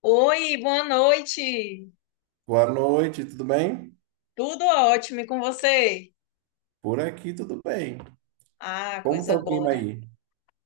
Oi, boa noite. Boa noite, tudo bem? Tudo ótimo e com você? Por aqui tudo bem. Ah, Como tá coisa o boa, clima né? aí?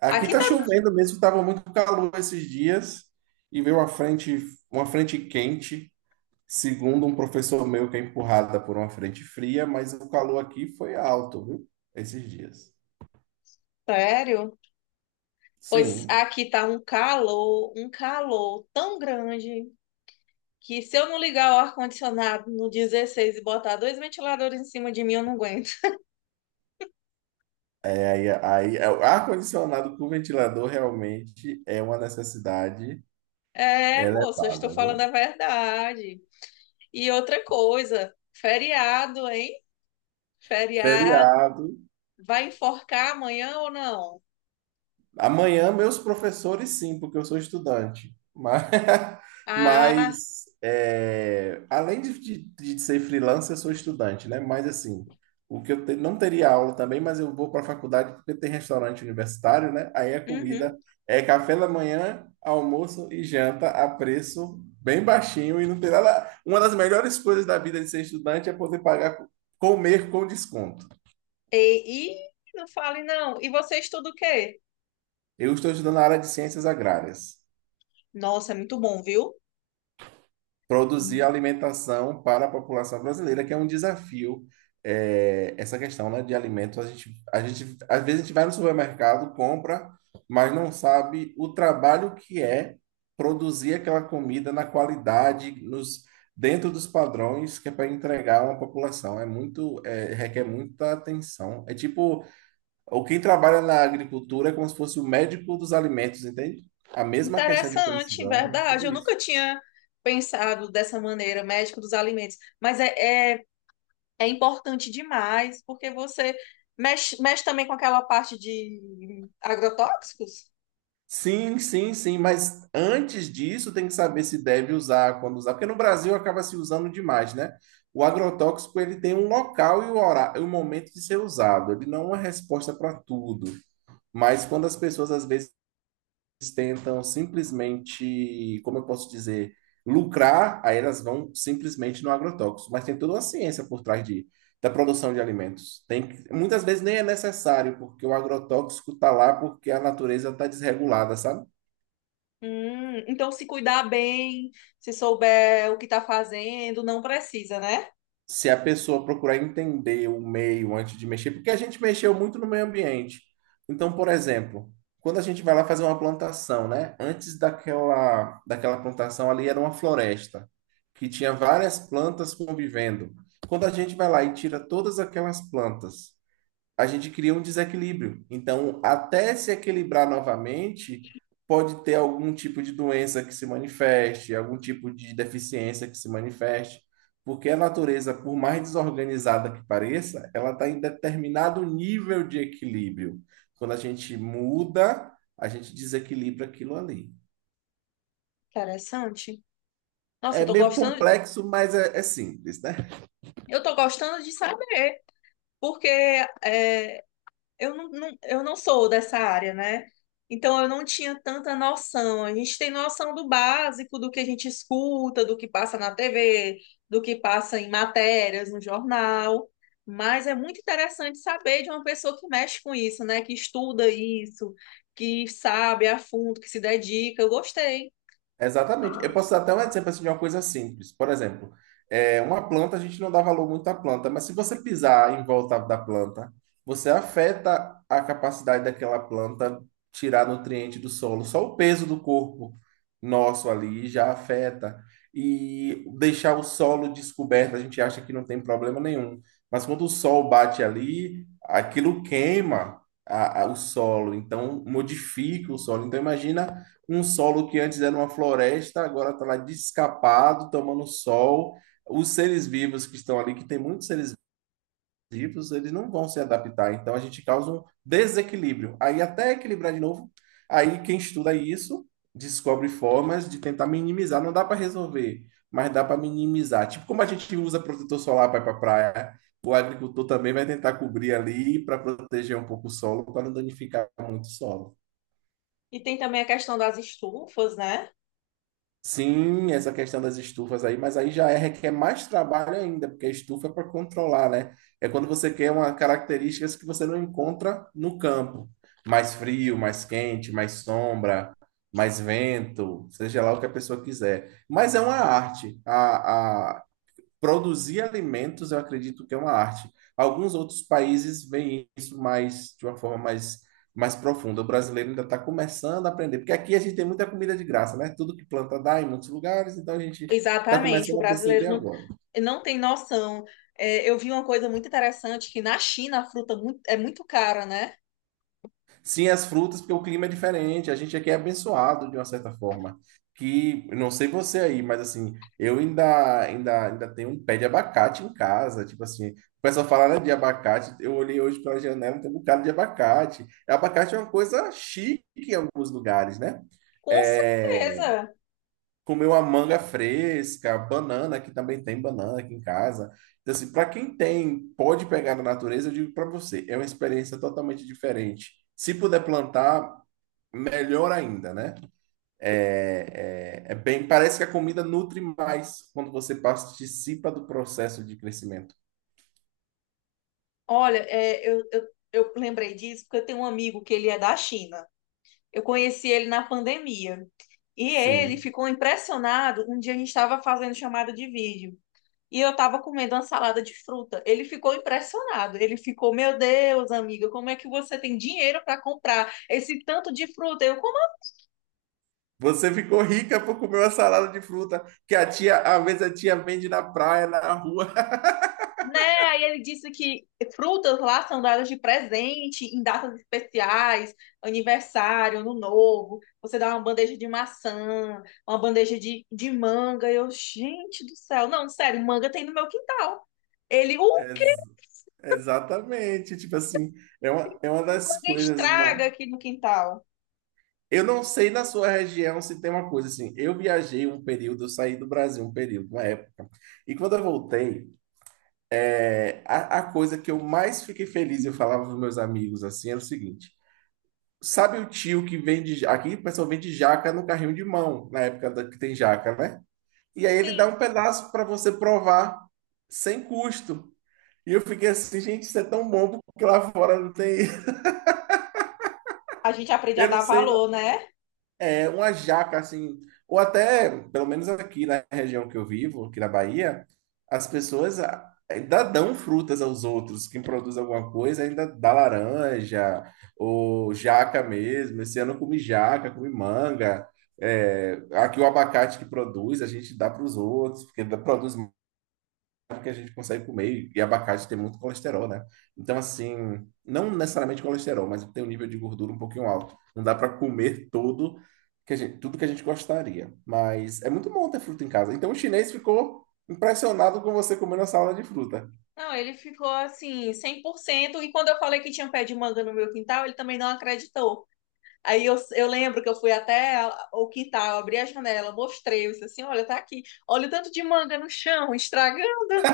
Aqui Aqui tá tá chovendo mesmo, tava muito calor esses dias e veio uma frente quente, segundo um professor meu que é empurrada por uma frente fria, mas o calor aqui foi alto, viu? Esses dias. Sério? Pois Sim. aqui tá um calor tão grande que se eu não ligar o ar-condicionado no 16 e botar dois ventiladores em cima de mim, eu não aguento. O ar-condicionado com ventilador realmente é uma necessidade É, moço, eu estou elevada, falando viu? a verdade. E outra coisa, feriado, hein? Feriado. Feriado. Vai enforcar amanhã ou não? Amanhã, meus professores, sim, porque eu sou estudante. Mas, Ah, mas, é, além de, de- de ser freelancer, eu sou estudante, né? Mas, assim, o que eu te- não teria aula também, mas eu vou para a faculdade porque tem restaurante universitário, né? Aí a uhum. comida é café da manhã, almoço e janta a preço bem baixinho e não tem nada. Uma das melhores coisas da vida de ser estudante é poder pagar, comer com desconto. E não fale, não. E você estuda o quê? Eu estou estudando na área de ciências agrárias. Nossa, é muito bom, viu? Produzir alimentação para a população brasileira, que é um desafio, essa questão, né, de alimentos. A gente, às vezes a gente vai no supermercado, compra, mas não sabe o trabalho que é produzir aquela comida na qualidade, dentro dos padrões que é para entregar a uma população. Requer muita atenção. É tipo, o quem trabalha na agricultura é como se fosse o médico dos alimentos, entende? A mesma questão de Interessante, precisão, verdade. tudo Eu isso. nunca tinha pensado dessa maneira, médico dos alimentos. Mas é importante demais, porque você mexe, mexe também com aquela parte de agrotóxicos. Sim, sim, sim, mas antes disso tem que saber se deve usar, quando usar, porque no Brasil acaba se usando demais, né? O agrotóxico ele tem um local e o horário, o momento de ser usado, ele não é uma resposta para tudo. Mas quando as pessoas às vezes tentam simplesmente, como eu posso dizer, lucrar, aí elas vão simplesmente no agrotóxico. Mas tem toda uma ciência por trás da produção de alimentos. Muitas vezes nem é necessário, porque o agrotóxico está lá porque a natureza está desregulada, sabe? Então, se cuidar bem, se souber o que está fazendo, não precisa, né? Se a pessoa procurar entender o meio antes de mexer, porque a gente mexeu muito no meio ambiente. Então, por exemplo, quando a gente vai lá fazer uma plantação, né? Daquela plantação ali era uma floresta, que tinha várias plantas convivendo. Quando a gente vai lá e tira todas aquelas plantas, a gente cria um desequilíbrio. Então, até se equilibrar novamente, pode ter algum tipo de doença que se manifeste, algum tipo de deficiência que se manifeste, porque a natureza, por mais desorganizada que pareça, ela está em determinado nível de equilíbrio. Quando a gente muda, a gente desequilibra aquilo ali. Interessante. Nossa, É meio complexo, mas é, é simples, né? eu tô gostando de saber, porque é, eu não sou dessa área, né? Então eu não tinha tanta noção. A gente tem noção do básico, do que a gente escuta, do que passa na TV, do que passa em matérias, no jornal. Mas é muito interessante saber de uma pessoa que mexe com isso, né? Que estuda isso, que sabe a fundo, que se dedica. Eu gostei. Exatamente. Eu posso dar até um exemplo assim, de uma coisa simples. Por exemplo, uma planta, a gente não dá valor muito à planta, mas se você pisar em volta da planta, você afeta a capacidade daquela planta tirar nutriente do solo. Só o peso do corpo nosso ali já afeta. E deixar o solo descoberto, a gente acha que não tem problema nenhum. Mas quando o sol bate ali, aquilo queima o solo, então modifica o solo. Então, imagina um solo que antes era uma floresta, agora está lá descapado, tomando sol. Os seres vivos que estão ali, que tem muitos seres vivos, eles não vão se adaptar. Então a gente causa um desequilíbrio. Aí até equilibrar de novo, aí quem estuda isso descobre formas de tentar minimizar. Não dá para resolver, mas dá para minimizar. Tipo como a gente usa protetor solar para ir para a praia. O agricultor também vai tentar cobrir ali para proteger um pouco o solo, para não danificar muito o solo. E tem também a questão das estufas, né? Sim, essa questão das estufas aí, mas aí requer mais trabalho ainda, porque a estufa é para controlar, né? É quando você quer uma características que você não encontra no campo. Mais frio, mais quente, mais sombra, mais vento, seja lá o que a pessoa quiser. Mas é uma arte. Produzir alimentos, eu acredito que é uma arte. Alguns outros países veem isso mais de uma forma mais profunda. O brasileiro ainda está começando a aprender, porque aqui a gente tem muita comida de graça, né? Tudo que planta dá em muitos lugares, então a gente está Exatamente, o começando a brasileiro perceber agora. não tem noção. É, eu vi uma coisa muito interessante, que na China a fruta é muito cara, né? Sim, as frutas, porque o clima é diferente. A gente aqui é abençoado de uma certa forma. Que não sei você aí, mas assim, eu ainda tenho um pé de abacate em casa. Tipo assim, o pessoal fala, né, de abacate. Eu olhei hoje pela janela, tem um bocado de abacate. Abacate é uma coisa chique em alguns lugares, né? Com É, certeza. comer uma manga fresca, banana, que também tem banana aqui em casa. Então, assim, para quem tem, pode pegar na natureza, eu digo para você, é uma experiência totalmente diferente. Se puder plantar, melhor ainda, né? Parece que a comida nutre mais quando você participa do processo de crescimento. Olha, é, eu lembrei disso porque eu tenho um amigo que ele é da China. Eu conheci ele na pandemia. E ele Sim. ficou impressionado. Um dia a gente estava fazendo chamada de vídeo. E eu estava comendo uma salada de fruta. Ele ficou impressionado. Ele ficou, meu Deus, amiga, como é que você tem dinheiro para comprar esse tanto de fruta? Eu, como... Você ficou rica por comer uma salada de fruta que a tia, às vezes a tia vende na praia, na rua. Né? Aí ele disse que frutas lá são dadas de presente em datas especiais, aniversário, ano novo. Você dá uma bandeja de maçã, uma bandeja de manga. Eu, gente do céu, não, sério, manga tem no meu quintal. Ele, o É, que Exatamente, tipo assim, é uma das manga coisas mais. estraga aqui no quintal? Eu não sei na sua região se tem uma coisa assim. Eu viajei um período, eu saí do Brasil um período, uma época. E quando eu voltei, a coisa que eu mais fiquei feliz, eu falava para meus amigos assim, era o seguinte: sabe o tio que vende. Ja- Aqui o pessoal vende jaca no carrinho de mão, que tem jaca, né? E aí ele dá um Sim, pedaço para você provar, sem custo. E eu fiquei assim, gente, isso é tão bom, porque lá fora não tem. a gente aprende a Eu não dar sei. valor, né? Uma jaca, assim, ou até, pelo menos aqui na região que eu vivo, aqui na Bahia, as pessoas ainda dão frutas aos outros. Quem produz alguma coisa ainda dá laranja, ou jaca mesmo. Esse ano eu comi jaca, comi manga. É, aqui o abacate que produz, a gente dá para os outros, porque produz que a gente consegue comer, e abacate tem muito colesterol, né? Então, assim, não necessariamente colesterol, mas tem um nível de gordura um pouquinho alto. Não dá para comer todo que a gente, tudo que a gente gostaria, mas é muito bom ter fruta em casa. Então, o chinês ficou impressionado com você comendo a salada de fruta. Não, ele ficou assim, 100%. E quando eu falei que tinha um pé de manga no meu quintal, ele também não acreditou. Aí eu lembro que eu fui até o quintal, abri a janela, mostrei, eu disse assim, olha, tá aqui, olha o tanto de manga no chão, estragando.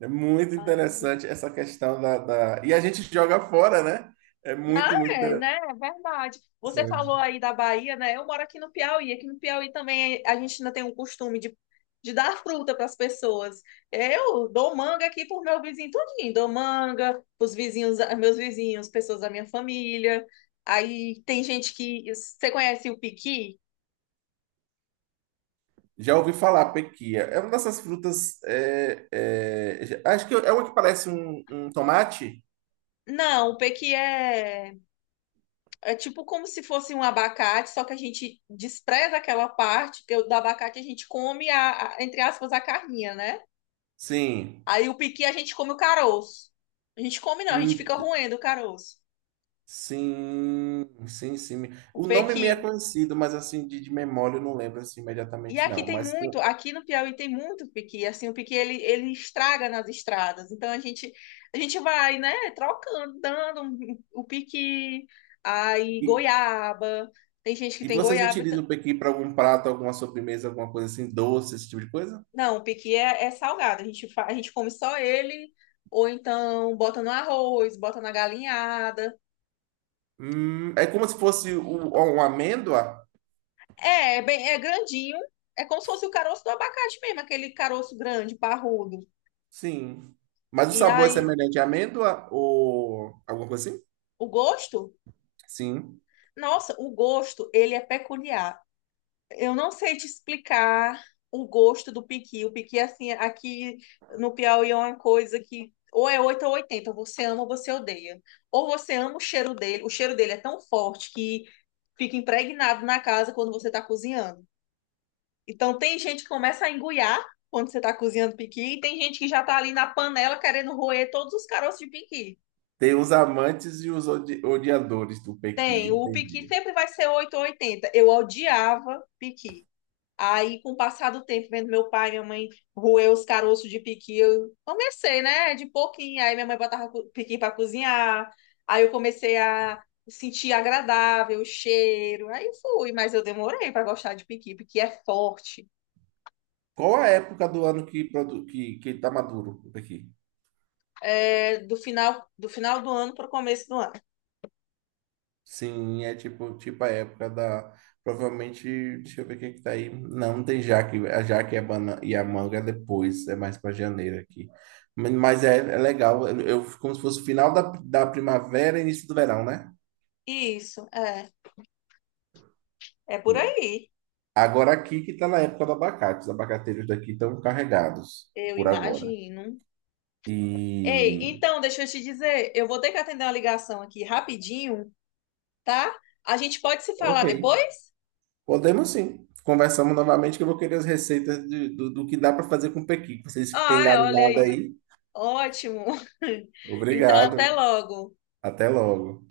É muito interessante essa questão da, da... E a gente joga fora, né? É muito, muito É, interessante. né? É verdade. Você falou aí da Bahia, né? Eu moro aqui no Piauí. Aqui no Piauí também a gente ainda tem o costume de dar fruta para as pessoas. Eu dou manga aqui pro meu vizinho tudinho, dou manga pros vizinhos, meus vizinhos, pessoas da minha família. Aí tem gente que... Você conhece o piqui? Já ouvi falar, pequia. É uma dessas frutas. Acho que é uma que parece um tomate. Não, o pequi É tipo como se fosse um abacate, só que a gente despreza aquela parte, porque do abacate a gente come entre aspas, a carninha, né? Sim. Aí o pequi a gente come o caroço. A gente come não, a gente Hum, fica roendo o caroço. sim, sim, sim. O O nome me é pequi. conhecido, mas assim, de memória eu não lembro assim E imediatamente, aqui não. tem Mas pô, muito, aqui no Piauí tem muito pequi, assim, o pequi ele estraga nas estradas. Então a gente vai, né, trocando, dando o pequi, aí e, goiaba. Tem gente que tem vocês goiaba. utilizam o pequi para algum prato, alguma sobremesa, alguma coisa assim, doce, esse tipo de coisa? Não, o piqui é salgado. A gente, a gente come só ele, ou então bota no arroz, bota na galinhada. É como se fosse uma amêndoa? É bem, é grandinho. É como se fosse o caroço do abacate mesmo, aquele caroço grande, parrudo. Sim. Mas o E sabor é aí, semelhante à amêndoa ou alguma coisa assim? o gosto? Sim. Nossa, o gosto, ele é peculiar. Eu não sei te explicar o gosto do piqui. O piqui, assim, aqui no Piauí é uma coisa que ou é 8 ou 80, você ama ou você odeia. Ou você ama o cheiro dele é tão forte que fica impregnado na casa quando você está cozinhando. Então, tem gente que começa a engoiar quando você está cozinhando piqui, e tem gente que já está ali na panela querendo roer todos os caroços de piqui. Tem os amantes e os odiadores do pequi, Tem, o piqui entendi. sempre vai ser 8 ou 80. Eu odiava piqui. Aí, com o passar do tempo, vendo meu pai e minha mãe roer os caroços de piqui, eu comecei, né? De pouquinho. Aí minha mãe botava piqui para cozinhar. Aí eu comecei a sentir agradável o cheiro. Aí fui, mas eu demorei para gostar de piqui, porque é forte. Qual a época do ano que tá maduro o pequi? É do final do ano para o começo do ano. Sim, é tipo, tipo a época da. Provavelmente, deixa eu ver o que que tá aí. Não, tem jaque. A jaque e a manga é depois, é mais para janeiro aqui. Mas é, é legal, como se fosse final da, da primavera e início do verão, né? Isso, é. É por aí, Agora aqui que tá na época do abacate. Os abacateiros daqui estão carregados eu por agora. imagino. Ei, E. então, deixa eu te dizer, eu vou ter que atender uma ligação aqui rapidinho, tá? A gente pode se falar Ok. depois? Podemos sim. Conversamos novamente que eu vou querer as receitas do, do que dá para fazer com pequi. Vocês que Ah, têm é, olha galinhada aí. aí. Ótimo. Então, até Obrigado. logo. Até logo.